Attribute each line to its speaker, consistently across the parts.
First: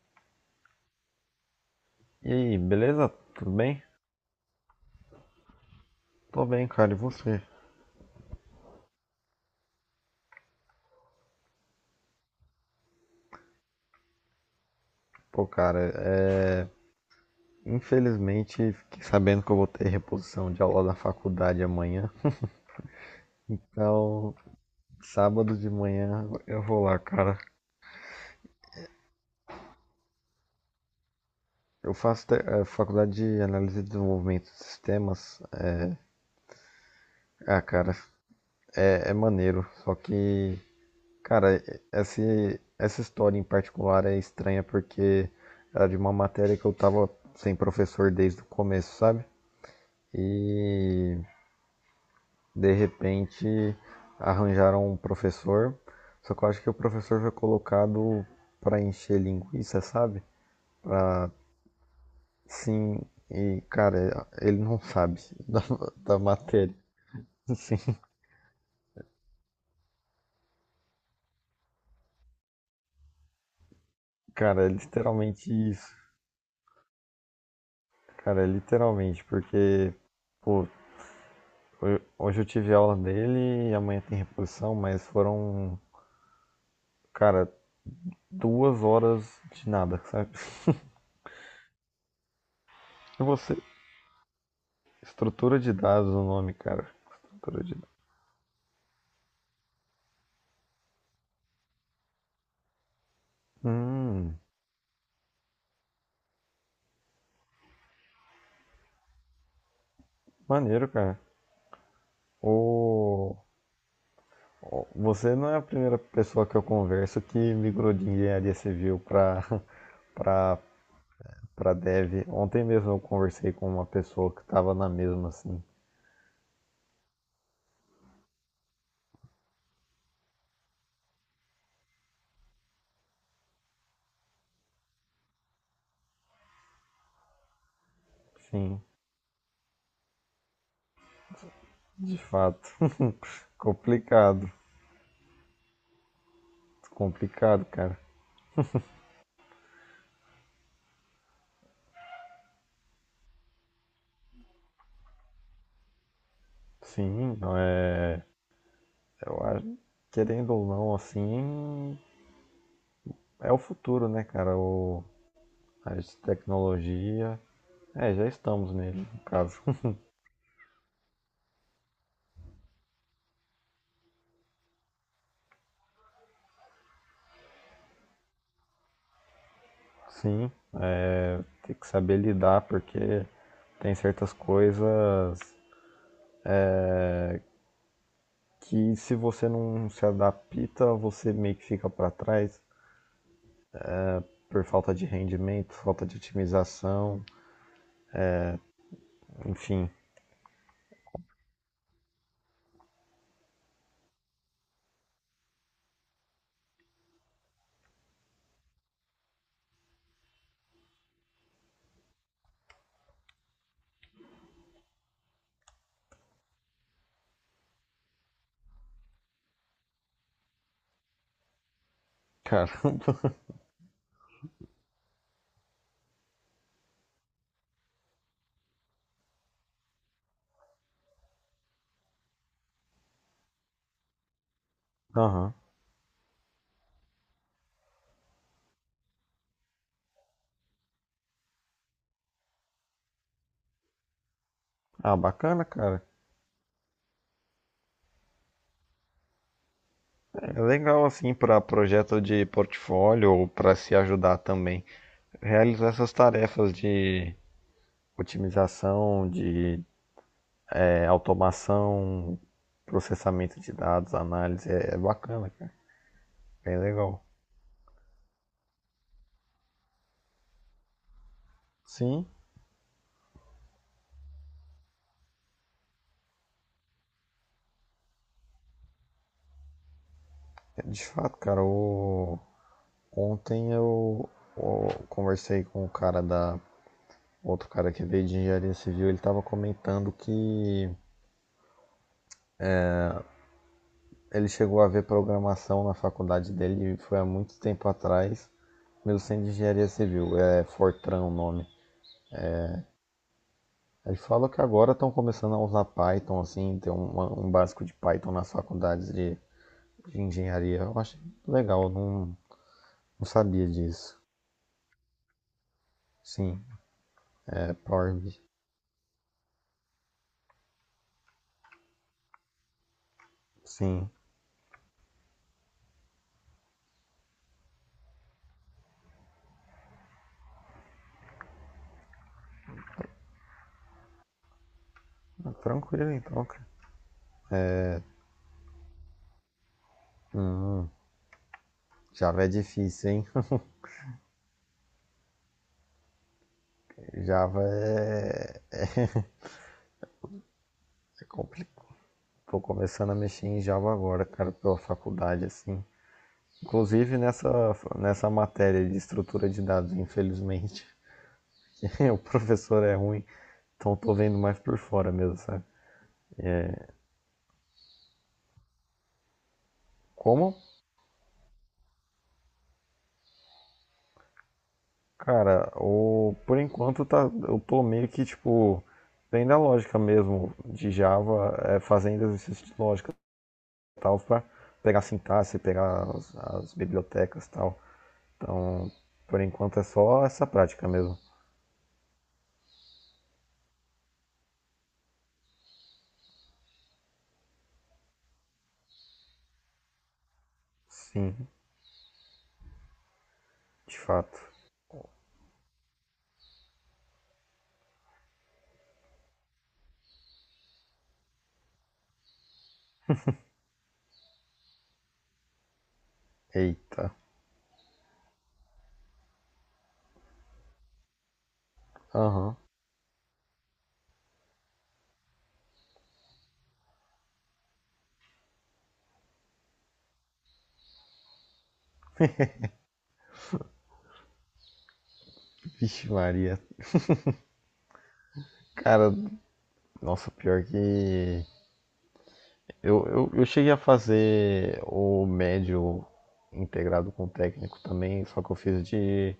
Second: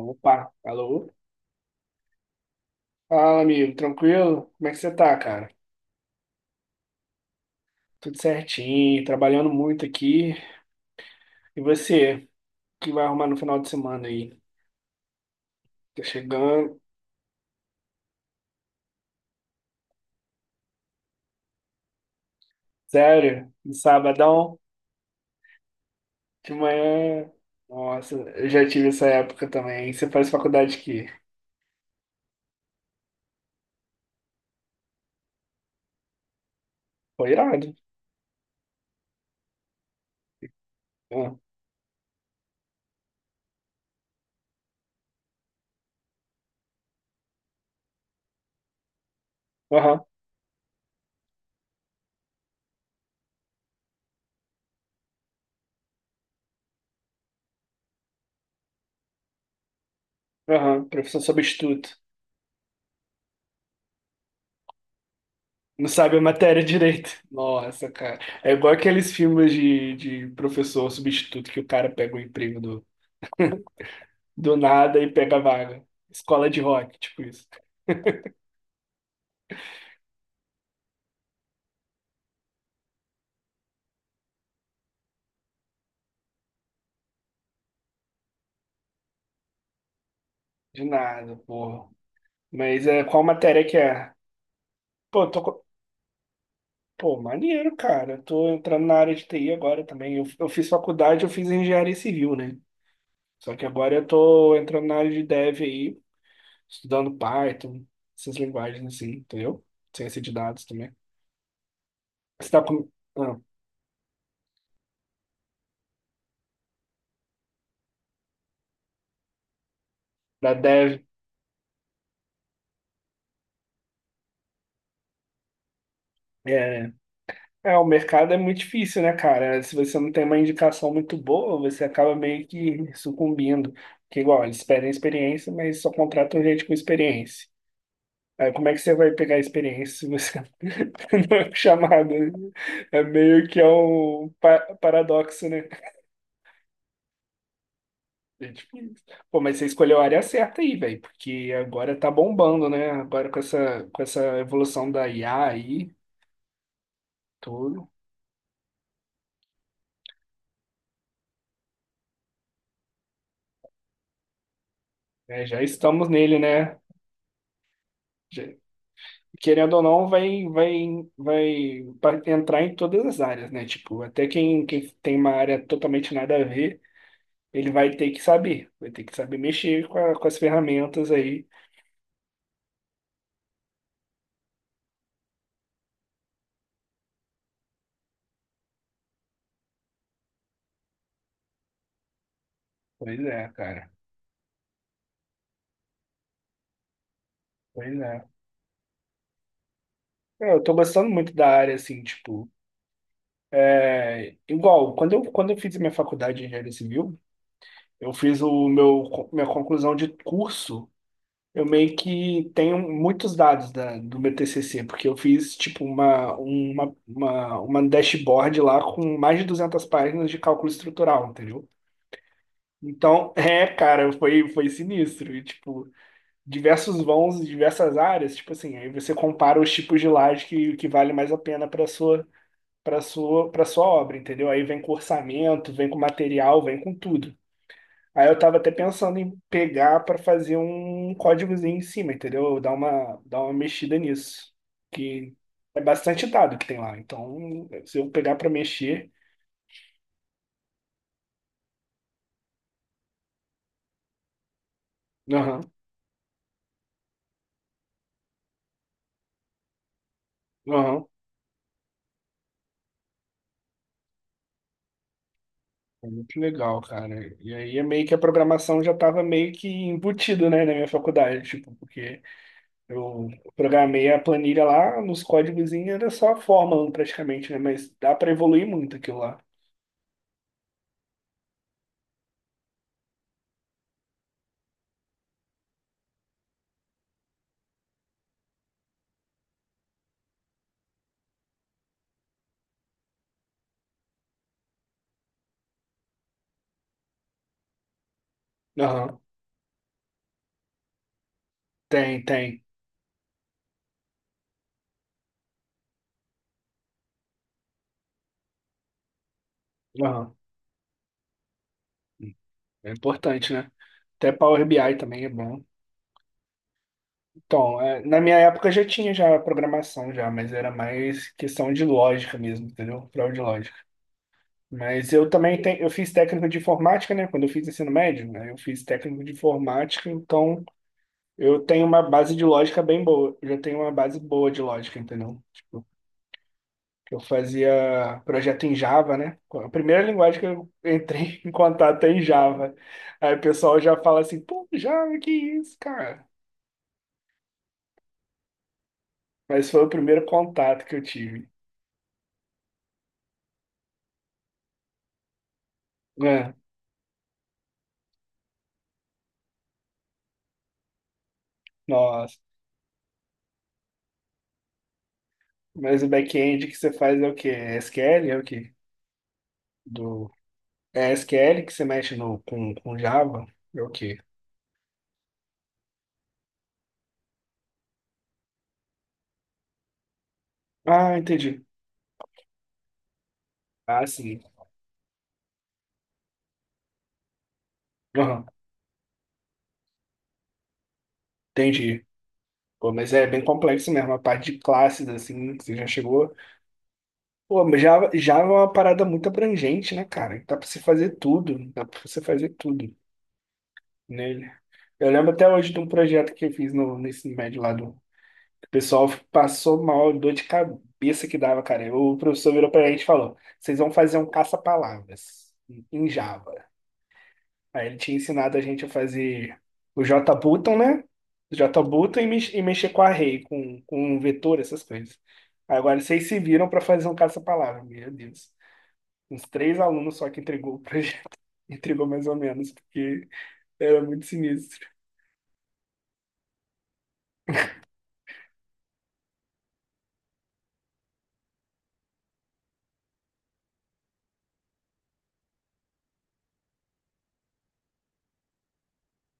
Speaker 1: Opa, alô?
Speaker 2: E aí, beleza?
Speaker 1: Fala,
Speaker 2: Tudo
Speaker 1: amigo,
Speaker 2: bem?
Speaker 1: tranquilo? Como é que você tá, cara?
Speaker 2: Tô bem, cara. E você?
Speaker 1: Tudo certinho, trabalhando muito aqui. E você, o que vai arrumar no final de semana aí?
Speaker 2: Pô, cara,
Speaker 1: Tá chegando?
Speaker 2: infelizmente fiquei sabendo que eu vou ter reposição de aula na faculdade amanhã.
Speaker 1: Sério? No
Speaker 2: Então,
Speaker 1: sabadão?
Speaker 2: sábado de manhã
Speaker 1: De
Speaker 2: eu vou lá,
Speaker 1: manhã?
Speaker 2: cara.
Speaker 1: Nossa, eu já tive essa época também. Você faz faculdade aqui?
Speaker 2: Eu faço faculdade de análise e desenvolvimento de sistemas.
Speaker 1: Foi irado.
Speaker 2: Cara, é maneiro. Só que,
Speaker 1: Ah,
Speaker 2: cara, essa história em particular é estranha porque era de uma matéria que eu tava sem professor desde o começo, sabe?
Speaker 1: aham,
Speaker 2: E de repente arranjaram um professor, só que eu acho que o professor foi colocado para encher linguiça, sabe?
Speaker 1: aham, professor
Speaker 2: Pra
Speaker 1: substituto.
Speaker 2: Sim, e cara, ele não sabe da,
Speaker 1: Não sabe
Speaker 2: da
Speaker 1: a matéria
Speaker 2: matéria.
Speaker 1: direito.
Speaker 2: Sim,
Speaker 1: Nossa, cara. É igual aqueles filmes de professor substituto que o cara pega o emprego do. Do
Speaker 2: cara, é
Speaker 1: nada e pega a
Speaker 2: literalmente
Speaker 1: vaga.
Speaker 2: isso.
Speaker 1: Escola de rock, tipo isso.
Speaker 2: Cara, é literalmente, porque pô, hoje eu tive aula dele e amanhã tem reposição, mas foram, cara, 2 horas de nada, sabe?
Speaker 1: De nada, porra. Mas é, qual
Speaker 2: E você,
Speaker 1: matéria que é? Pô,
Speaker 2: Estrutura de dados o nome, cara.
Speaker 1: pô,
Speaker 2: Estrutura
Speaker 1: maneiro,
Speaker 2: de
Speaker 1: cara. Eu tô entrando na área de TI agora também. Eu fiz faculdade, eu fiz engenharia civil, né? Só que agora eu
Speaker 2: Hum,
Speaker 1: tô entrando na área de dev aí, estudando Python, essas linguagens assim, entendeu? Ciência de dados
Speaker 2: Maneiro,
Speaker 1: também.
Speaker 2: cara.
Speaker 1: Você tá com... Ah,
Speaker 2: O... Você não é a primeira pessoa que eu converso que migrou de engenharia civil para
Speaker 1: da
Speaker 2: para
Speaker 1: dev.
Speaker 2: para dev. Ontem mesmo eu conversei com uma pessoa que estava na mesma, assim.
Speaker 1: é, É, o mercado é muito difícil, né, cara? Se você não tem uma indicação muito boa, você acaba meio que sucumbindo. Porque, igual, eles pedem experiência, mas só contratam gente com experiência. Aí, como é que
Speaker 2: Sim,
Speaker 1: você vai pegar experiência se você não é
Speaker 2: de
Speaker 1: chamado?
Speaker 2: fato.
Speaker 1: É meio que é um
Speaker 2: Complicado,
Speaker 1: paradoxo, né?
Speaker 2: complicado, cara.
Speaker 1: É difícil. Pô, mas você escolheu a área certa aí, velho, porque agora tá bombando, né? Agora com essa evolução da IA aí,
Speaker 2: Sim,
Speaker 1: tudo.
Speaker 2: eu acho, querendo ou não, assim, é o futuro, né, cara?
Speaker 1: Né? Já
Speaker 2: A
Speaker 1: estamos nele, né?
Speaker 2: tecnologia. É, já estamos nele, no caso.
Speaker 1: Querendo ou não, vai entrar em todas as áreas, né? Tipo, até quem tem uma área totalmente nada a ver, ele vai ter que saber mexer com as
Speaker 2: Sim,
Speaker 1: ferramentas
Speaker 2: é,
Speaker 1: aí.
Speaker 2: tem que saber lidar porque tem certas coisas que se você não se adapta, você meio que fica para trás
Speaker 1: Pois é, cara.
Speaker 2: por falta de rendimento, falta de otimização,
Speaker 1: Pois é.
Speaker 2: enfim.
Speaker 1: É, eu tô gostando muito da área, assim, tipo, é, igual, quando eu fiz a minha faculdade de engenharia civil, eu fiz minha conclusão de curso. Eu meio que tenho muitos dados do meu TCC, porque eu fiz tipo uma dashboard lá com mais de 200 páginas de cálculo estrutural, entendeu? Então,
Speaker 2: Caramba.
Speaker 1: é, cara, foi sinistro. E, tipo, diversos vãos, em diversas áreas, tipo assim, aí você compara os tipos de laje que vale mais a pena para sua obra, entendeu? Aí vem com
Speaker 2: Aham.
Speaker 1: orçamento, vem com material, vem com tudo. Aí eu tava até pensando em pegar pra fazer um códigozinho em cima, entendeu? Dar uma mexida nisso.
Speaker 2: Ah,
Speaker 1: Que
Speaker 2: bacana,
Speaker 1: é
Speaker 2: cara.
Speaker 1: bastante dado que tem lá. Então, se eu pegar pra mexer.
Speaker 2: É legal assim para projeto de portfólio ou para se ajudar também.
Speaker 1: Aham,
Speaker 2: Realizar essas tarefas de otimização, de
Speaker 1: aham.
Speaker 2: automação, processamento de dados, análise, é bacana, cara.
Speaker 1: É muito
Speaker 2: Bem
Speaker 1: legal,
Speaker 2: legal.
Speaker 1: cara. E aí é meio que a programação já tava meio que embutido, né, na minha faculdade, tipo, porque
Speaker 2: Sim,
Speaker 1: eu programei a planilha lá, nos códigozinhos era só fórmula praticamente, né? Mas dá para evoluir muito aquilo lá.
Speaker 2: de fato, cara, ontem eu conversei com o cara da. Outro cara que veio de engenharia civil, ele estava comentando que ele chegou a ver programação na faculdade dele, e foi há muito tempo atrás,
Speaker 1: Aham.
Speaker 2: mesmo sendo de engenharia civil, é Fortran o nome.
Speaker 1: Tem, tem.
Speaker 2: Ele fala que agora estão começando a usar Python, assim, tem um básico de Python nas faculdades de
Speaker 1: Aham.
Speaker 2: engenharia. Eu achei legal, eu não,
Speaker 1: É
Speaker 2: não
Speaker 1: importante,
Speaker 2: sabia
Speaker 1: né?
Speaker 2: disso.
Speaker 1: Até Power BI também é bom.
Speaker 2: Sim, é
Speaker 1: Então, é,
Speaker 2: Power
Speaker 1: na minha
Speaker 2: BI.
Speaker 1: época já tinha já programação já, mas era mais questão de lógica mesmo, entendeu? Prova de lógica.
Speaker 2: Sim,
Speaker 1: Mas eu também tenho, eu fiz técnico de informática, né? Quando eu fiz ensino médio, né? Eu fiz técnico de informática, então eu tenho uma base de lógica bem boa. Eu já tenho uma base boa de lógica, entendeu?
Speaker 2: ah,
Speaker 1: Tipo,
Speaker 2: tranquilo então, cara.
Speaker 1: eu fazia projeto em Java, né? A primeira linguagem que eu
Speaker 2: Hum,
Speaker 1: entrei em contato é em
Speaker 2: Java é
Speaker 1: Java.
Speaker 2: difícil, hein?
Speaker 1: Aí o pessoal já fala assim, pô, Java, que isso, cara?
Speaker 2: Java
Speaker 1: Mas foi o primeiro contato que eu
Speaker 2: é
Speaker 1: tive.
Speaker 2: complicado. Tô começando a mexer em Java agora, cara, pela faculdade, assim.
Speaker 1: É,
Speaker 2: Inclusive nessa matéria de estrutura de dados, infelizmente. O
Speaker 1: nossa.
Speaker 2: professor é ruim, então tô vendo mais por fora mesmo, sabe?
Speaker 1: Mas o back-end que você faz é o quê? É SQL? É o quê? Do...
Speaker 2: Como?
Speaker 1: É SQL que você mexe no, com Java? É o quê?
Speaker 2: Cara, por enquanto eu tô meio que, tipo, vendo a lógica mesmo de
Speaker 1: Ah,
Speaker 2: Java,
Speaker 1: entendi.
Speaker 2: fazendo exercícios de lógica.
Speaker 1: Ah,
Speaker 2: Tal,
Speaker 1: sim.
Speaker 2: para pegar a sintaxe, pegar as bibliotecas e tal.
Speaker 1: Aham,
Speaker 2: Então, por enquanto é só essa prática mesmo.
Speaker 1: entendi. Pô, mas é bem complexo mesmo, a parte de classes, assim, que você já chegou. Pô, mas Java, Java é uma parada muito abrangente, né, cara? Dá pra você fazer
Speaker 2: Sim,
Speaker 1: tudo. Dá pra você fazer tudo
Speaker 2: de fato.
Speaker 1: nele. Eu lembro até hoje de um projeto que eu fiz no ensino médio lá do. O pessoal passou mal, dor de cabeça que dava, cara. O professor virou pra gente e falou: vocês vão fazer um caça-palavras em Java.
Speaker 2: Eita.
Speaker 1: Aí ele tinha ensinado a gente a fazer o JButton, né? JButton
Speaker 2: Aham. Uhum.
Speaker 1: e mexer com array, com um vetor, essas coisas. Agora vocês se viram pra fazer um caça-palavra, meu Deus. Uns três alunos só que entregou o projeto, entregou mais ou menos, porque era muito sinistro.
Speaker 2: Vixe Maria. Cara, nossa, pior que eu cheguei a fazer o médio integrado com o técnico também, só que eu fiz de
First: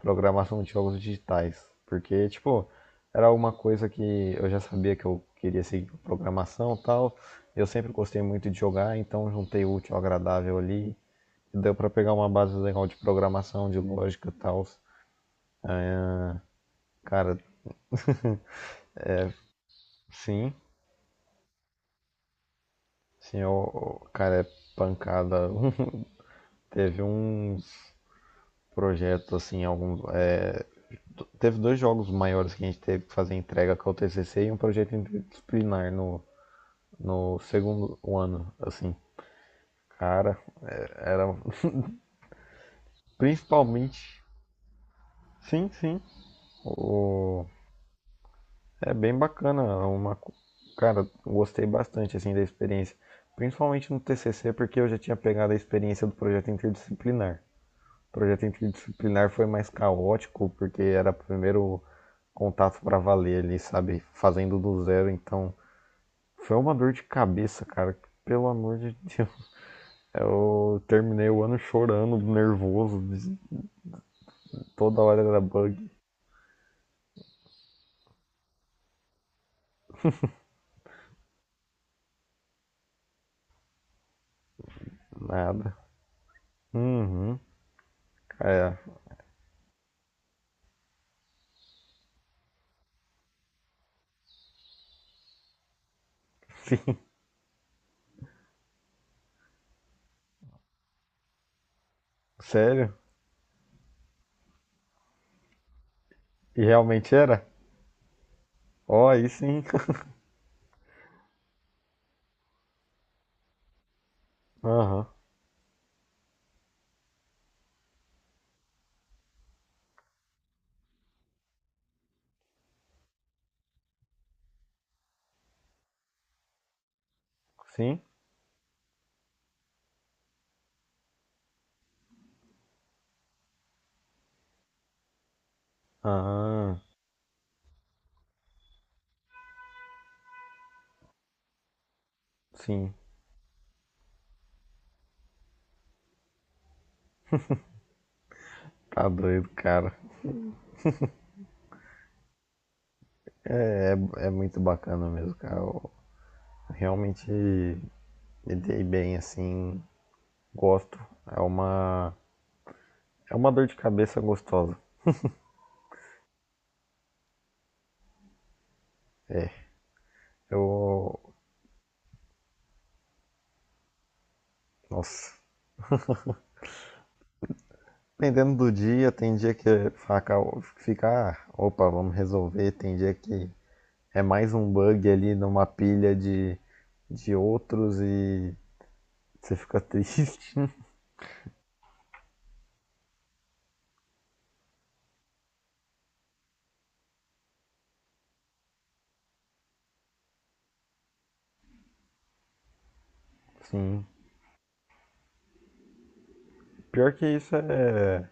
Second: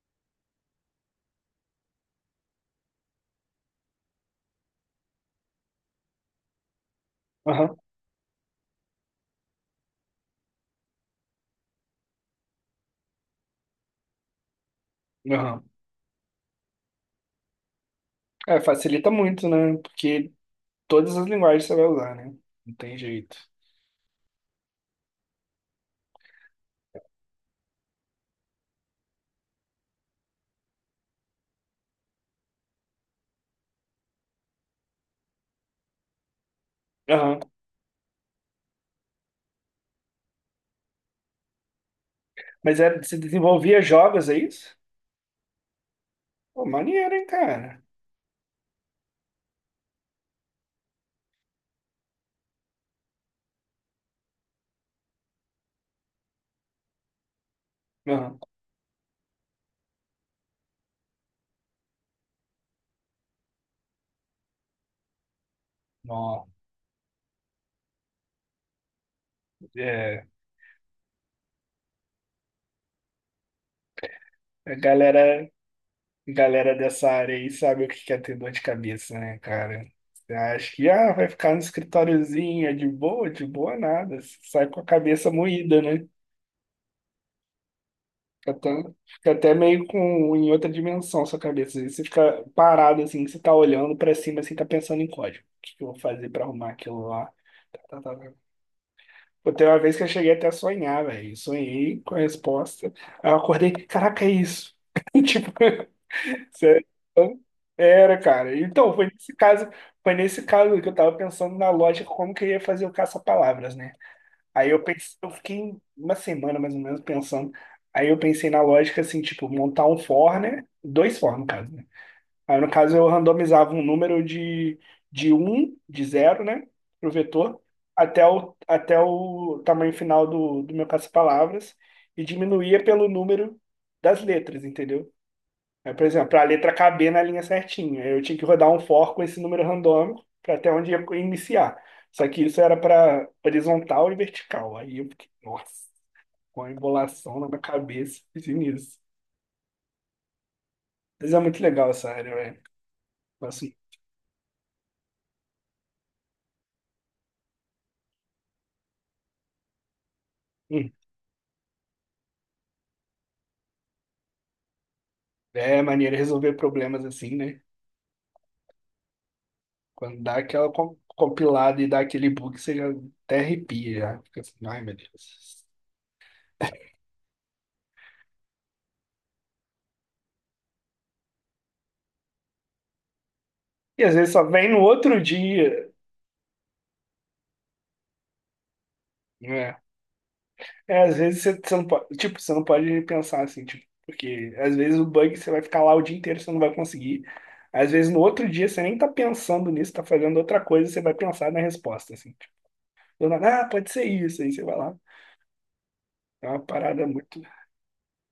Speaker 2: programação de jogos digitais. Porque, tipo, era uma coisa que eu já sabia que eu queria seguir com programação e tal. Eu
Speaker 1: Aham,
Speaker 2: sempre gostei muito de jogar, então juntei o útil ao agradável ali. E deu pra pegar uma base legal de programação, de lógica e tal.
Speaker 1: aham.
Speaker 2: Cara,
Speaker 1: É, facilita muito, né? Porque
Speaker 2: sim,
Speaker 1: todas as linguagens você vai usar, né? Não tem jeito.
Speaker 2: sim, o cara é pancada. Teve uns projetos assim, alguns. Teve dois jogos maiores que a gente teve que fazer entrega com o TCC e um projeto interdisciplinar no
Speaker 1: Aham.
Speaker 2: segundo ano, assim. Cara, era
Speaker 1: Mas é, você desenvolvia
Speaker 2: principalmente.
Speaker 1: jogos, é isso?
Speaker 2: Sim, sim.
Speaker 1: Pô, maneiro, hein,
Speaker 2: O...
Speaker 1: cara?
Speaker 2: É bem bacana, é uma. Cara, gostei bastante, assim, da experiência. Principalmente no TCC, porque eu já tinha pegado a experiência do projeto interdisciplinar. O
Speaker 1: Aham.
Speaker 2: projeto interdisciplinar foi mais caótico, porque era o primeiro contato para valer ali, sabe? Fazendo do zero, então.
Speaker 1: Ó,
Speaker 2: Foi uma dor de cabeça, cara. Pelo amor de Deus.
Speaker 1: é,
Speaker 2: Eu terminei o ano chorando, nervoso.
Speaker 1: a
Speaker 2: Toda hora era
Speaker 1: galera,
Speaker 2: bug.
Speaker 1: a galera dessa área aí sabe o que quer ter dor de cabeça, né, cara? Você acha que ah, vai ficar no escritóriozinho, é de boa nada. Você sai com a cabeça
Speaker 2: Nada.
Speaker 1: moída, né?
Speaker 2: Uhum.
Speaker 1: Fica
Speaker 2: É.
Speaker 1: até, fica até meio com em outra dimensão sua cabeça. Às vezes você fica parado assim, você tá olhando pra cima assim, tá pensando em código. O que que eu vou fazer pra arrumar
Speaker 2: Sim.
Speaker 1: aquilo lá? Tá, tá, tá. Pô, teve uma vez que eu cheguei até a sonhar, velho. Sonhei com a resposta.
Speaker 2: Sério?
Speaker 1: Aí eu acordei, caraca, é isso. Tipo,
Speaker 2: E
Speaker 1: sério.
Speaker 2: realmente era?
Speaker 1: Era, cara. Então, foi
Speaker 2: Ó, aí
Speaker 1: nesse
Speaker 2: sim.
Speaker 1: caso, foi nesse caso que eu tava pensando na lógica como que eu ia fazer o caça-palavras, né? Aí eu
Speaker 2: Aham.
Speaker 1: pensei, eu fiquei uma semana mais ou menos pensando. Aí eu pensei na lógica assim, tipo, montar um for, né? Dois for, no caso, né? Aí no caso eu randomizava um número de um de zero, né? Pro vetor,
Speaker 2: Sim?
Speaker 1: até o tamanho final do meu caça-palavras e diminuía pelo número das letras, entendeu? Aí, por exemplo, para a letra
Speaker 2: Ah,
Speaker 1: caber na linha certinha, eu tinha que rodar um for com esse número randômico para até onde ia iniciar. Só que isso era
Speaker 2: sim.
Speaker 1: para horizontal e vertical. Aí eu fiquei, nossa, com a embolação na minha cabeça, fiz nisso.
Speaker 2: Tá doido, cara.
Speaker 1: Mas é muito legal essa área, velho. Assim,
Speaker 2: É muito bacana mesmo, cara. Eu realmente me dei bem, assim.
Speaker 1: hum,
Speaker 2: Gosto. É uma, é uma dor de cabeça gostosa.
Speaker 1: é maneira de resolver problemas assim, né?
Speaker 2: É.
Speaker 1: Quando dá aquela
Speaker 2: Eu.
Speaker 1: compilada e dá aquele bug, você já até arrepia, já. Fica assim, ai meu
Speaker 2: Nossa.
Speaker 1: Deus.
Speaker 2: Dependendo do dia, tem dia que é faca fica, ah, opa, vamos resolver. Tem dia que
Speaker 1: E às
Speaker 2: é
Speaker 1: vezes só
Speaker 2: mais
Speaker 1: vem
Speaker 2: um
Speaker 1: no
Speaker 2: bug
Speaker 1: outro
Speaker 2: ali numa
Speaker 1: dia,
Speaker 2: pilha de outros e você fica
Speaker 1: né?
Speaker 2: triste.
Speaker 1: É, às vezes você não pode, tipo, você não pode pensar assim, tipo, porque às vezes o bug você vai ficar lá o dia inteiro, você não vai conseguir. Às vezes no outro dia você nem tá pensando nisso, tá fazendo outra coisa, você vai pensar na resposta, assim. Tipo, do nada, ah, pode ser
Speaker 2: Sim.
Speaker 1: isso, aí você vai lá. É uma parada
Speaker 2: Pior que
Speaker 1: muito,
Speaker 2: isso é.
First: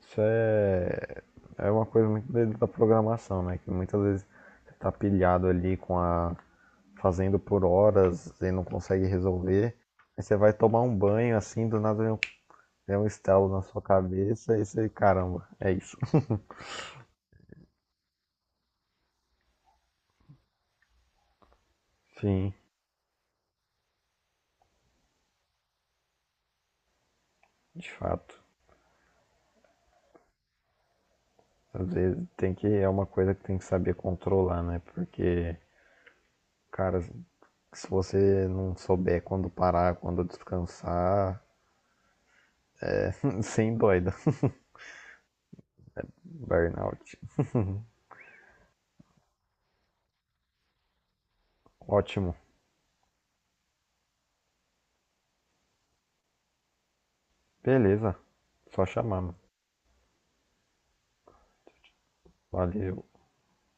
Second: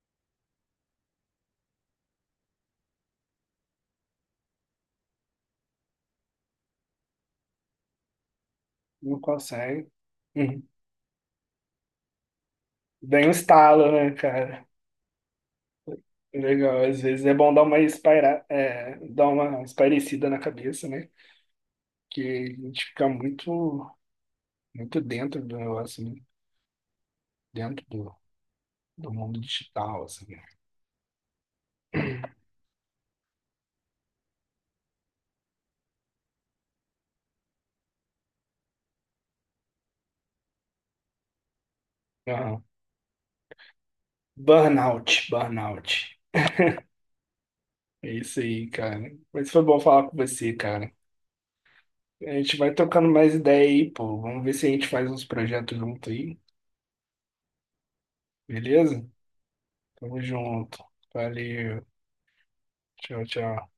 Speaker 2: Isso é. É uma coisa muito da programação, né? Que muitas vezes você tá pilhado ali com a. fazendo por horas e não consegue
Speaker 1: não
Speaker 2: resolver.
Speaker 1: consegue.
Speaker 2: Aí você vai
Speaker 1: Uhum.
Speaker 2: tomar um banho assim, do nada vem um
Speaker 1: Bem um
Speaker 2: estalo na sua
Speaker 1: estalo, né,
Speaker 2: cabeça
Speaker 1: cara?
Speaker 2: e você, caramba, é isso.
Speaker 1: Legal, às vezes é bom dar uma dar uma espairecida na cabeça, né? Que a
Speaker 2: Sim,
Speaker 1: gente fica muito, muito dentro do negócio, né? Dentro
Speaker 2: de
Speaker 1: do,
Speaker 2: fato.
Speaker 1: do mundo digital, assim,
Speaker 2: Às vezes
Speaker 1: né?
Speaker 2: é uma coisa que tem que saber controlar, né? Porque, cara, se você não souber quando parar, quando descansar,
Speaker 1: Aham.
Speaker 2: sem doida.
Speaker 1: Burnout, burnout.
Speaker 2: Burnout.
Speaker 1: É isso aí, cara. Mas foi bom falar com você, cara. A
Speaker 2: Ótimo.
Speaker 1: gente vai trocando mais ideia aí, pô. Vamos ver se a gente faz uns projetos junto aí,
Speaker 2: Beleza. Só
Speaker 1: beleza?
Speaker 2: chamar, mano.
Speaker 1: Tamo junto. Valeu.
Speaker 2: Valeu.
Speaker 1: Tchau, tchau.